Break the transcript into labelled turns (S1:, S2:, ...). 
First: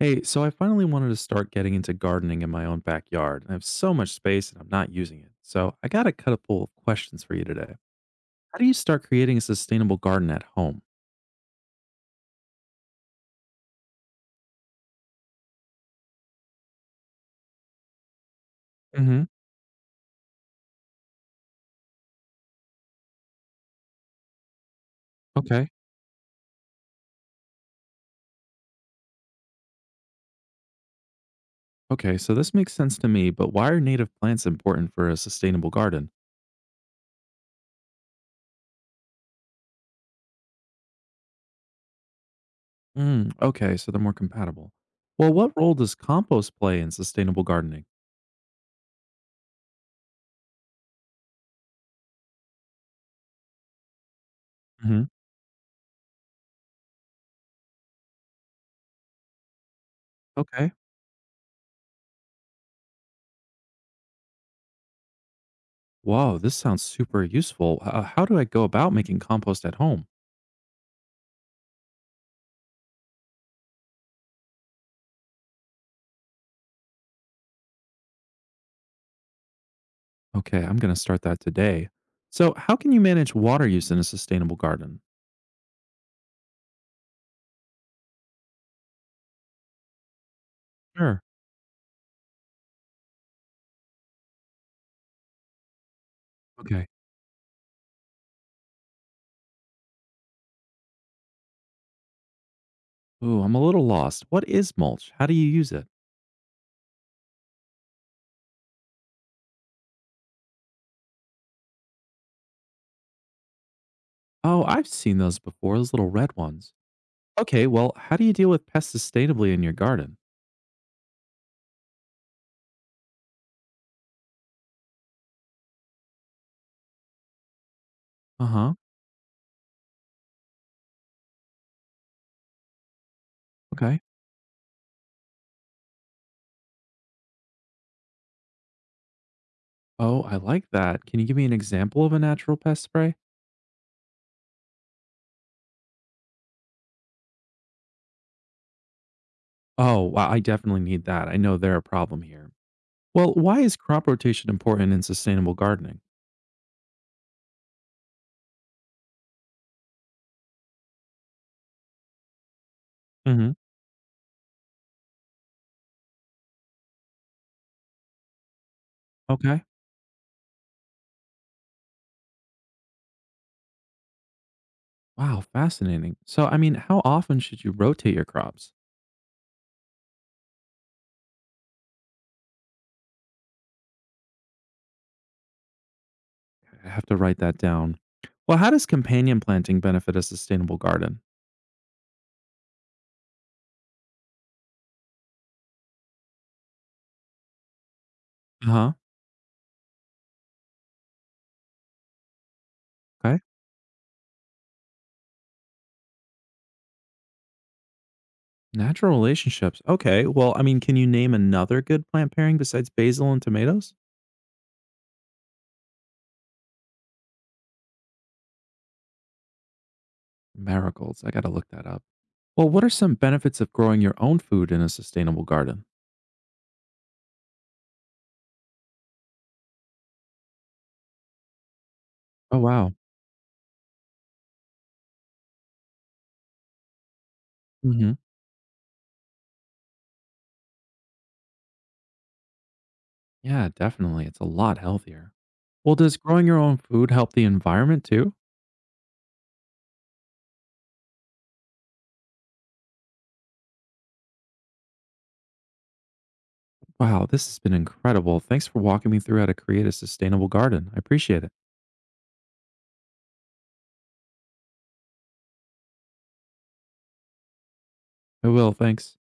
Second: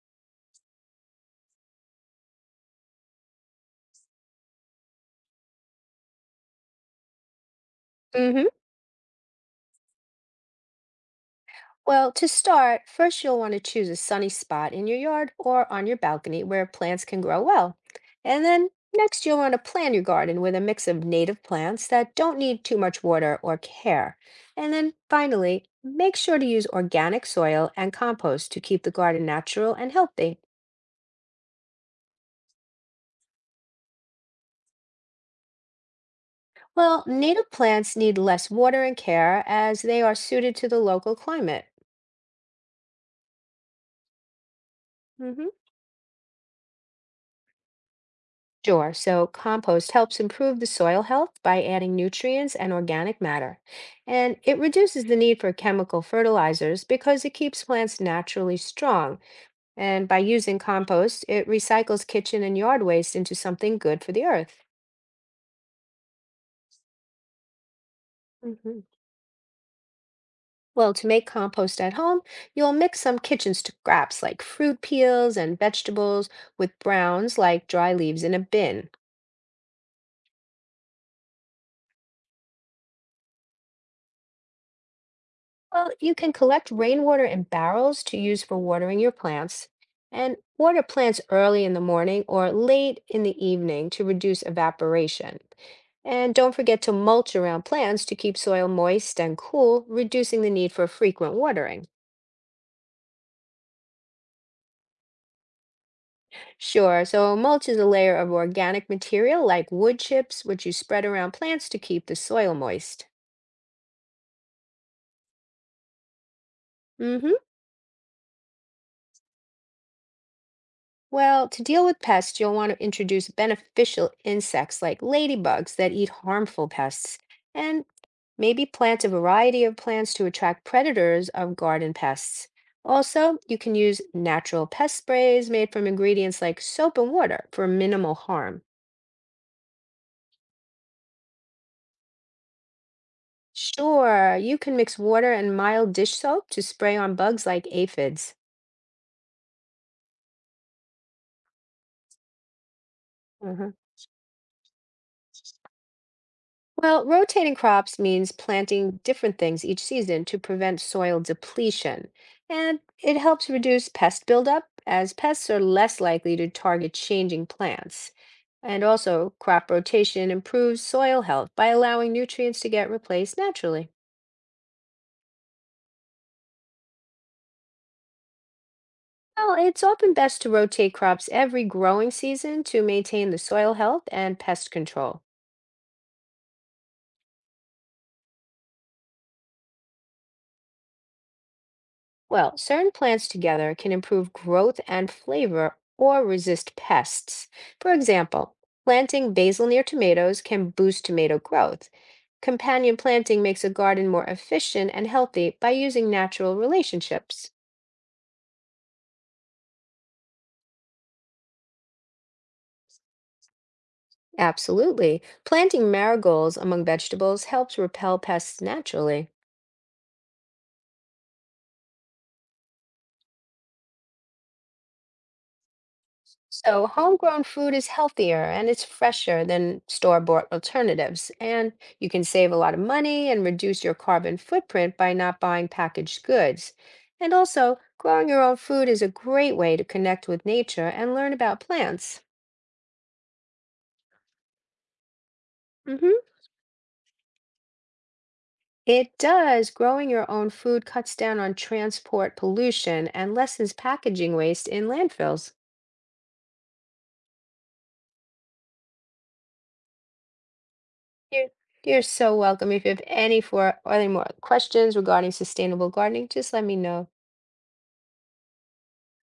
S1: Hey, so I finally wanted to start getting into gardening in my own backyard. I have so much space and I'm not using it. So I got a couple of questions for you today.
S2: Mm-hmm.
S1: How do you start creating a sustainable garden at home?
S2: Well, to start, first you'll want to choose a sunny spot in your yard or on your balcony where plants can grow well. And then
S1: hmm
S2: next, you'll want to plan your garden with a mix of native plants that don't need too much water or care. And then finally,
S1: Okay.
S2: make sure to use organic soil and compost to keep the garden natural and healthy.
S1: Okay, so this makes sense to me, but why are native plants important for a sustainable garden?
S2: Well, native plants need less water and care as they are suited to the local climate.
S1: Mm, okay, so they're more compatible. Well,
S2: Mm-hmm.
S1: what role does compost play in sustainable gardening?
S2: Sure. So compost helps improve the soil health by adding nutrients and organic matter. And it reduces
S1: hmm
S2: the need for chemical fertilizers because it keeps plants naturally strong. And by using
S1: Okay.
S2: compost, it recycles kitchen and yard waste into something good for the earth.
S1: Wow, this sounds super useful. How do I go
S2: Mhm.
S1: about making compost at home?
S2: Well, to make compost at home, you'll mix some kitchen scraps like fruit peels and vegetables with browns like dry leaves in a bin.
S1: Okay, I'm going to start that today. So, how can you manage water use in a sustainable garden?
S2: Well, you can collect rainwater in barrels to use for watering your plants, and water plants
S1: Sure.
S2: early in the morning or late in the evening to reduce evaporation. And don't forget
S1: Okay.
S2: to mulch around plants to keep soil moist and cool, reducing the need for frequent watering.
S1: Ooh, I'm a little lost. What is mulch? How do you use it?
S2: Sure, so mulch is a layer of organic material like wood chips, which you spread around plants to keep the soil moist.
S1: Oh, I've seen those before, those little red ones.
S2: Hmm.
S1: Okay, well, how do you deal with pests sustainably in your garden?
S2: Well, to deal with pests, you'll want to introduce beneficial insects like ladybugs that eat harmful pests, and
S1: Uh
S2: maybe
S1: huh.
S2: plant a variety of plants to attract predators of garden pests. Also, you can
S1: Okay.
S2: use natural pest sprays made from ingredients like soap and water for minimal harm.
S1: Oh, I like that. Can you give me an example of a natural pest spray?
S2: Sure, you can mix water and mild dish soap to spray on bugs like aphids.
S1: Oh, wow, I definitely need that. I know they're a problem here. Well, why
S2: Mhm.
S1: is crop rotation important in sustainable gardening?
S2: Well, rotating crops means planting different things each season to prevent soil depletion. And it
S1: Mm hmm.
S2: helps reduce pest buildup, as pests are less likely to target changing plants. And also,
S1: Okay.
S2: crop rotation improves soil health by allowing nutrients to get replaced naturally.
S1: Wow, fascinating. So, how often should you rotate your crops?
S2: Well, it's often best to rotate crops every growing season to maintain the soil health and pest control.
S1: I have to write that down. Well, how does companion planting benefit a sustainable garden?
S2: Well, certain plants together can improve growth and flavor or resist pests. For example,
S1: Uh huh.
S2: planting basil near tomatoes can boost tomato growth. Companion
S1: Okay.
S2: planting makes a garden more efficient and healthy by using natural relationships.
S1: Natural relationships. Okay. Well, can you name another good plant pairing besides basil and tomatoes?
S2: Absolutely. Planting marigolds among vegetables helps repel pests naturally.
S1: Marigolds. I got to look that up. Well, what are some benefits of growing your own food in a sustainable garden?
S2: So, homegrown food is healthier and it's fresher than store-bought alternatives. And you can save a
S1: Oh,
S2: lot of
S1: wow.
S2: money and reduce your carbon footprint by not buying packaged goods. And also,
S1: hmm
S2: growing your own food is a great way to connect with nature and learn about plants.
S1: Yeah, definitely. It's a lot healthier. Well, does
S2: Hmm.
S1: growing your own food help the environment too?
S2: It does. Growing your own food cuts down on transport pollution and lessens packaging waste in landfills.
S1: Wow, this has been incredible. Thanks for walking me through how to create a sustainable garden. I appreciate
S2: You're,
S1: it.
S2: you're so welcome. If you have any for any more questions regarding sustainable gardening, just let me know.
S1: I will. Thanks.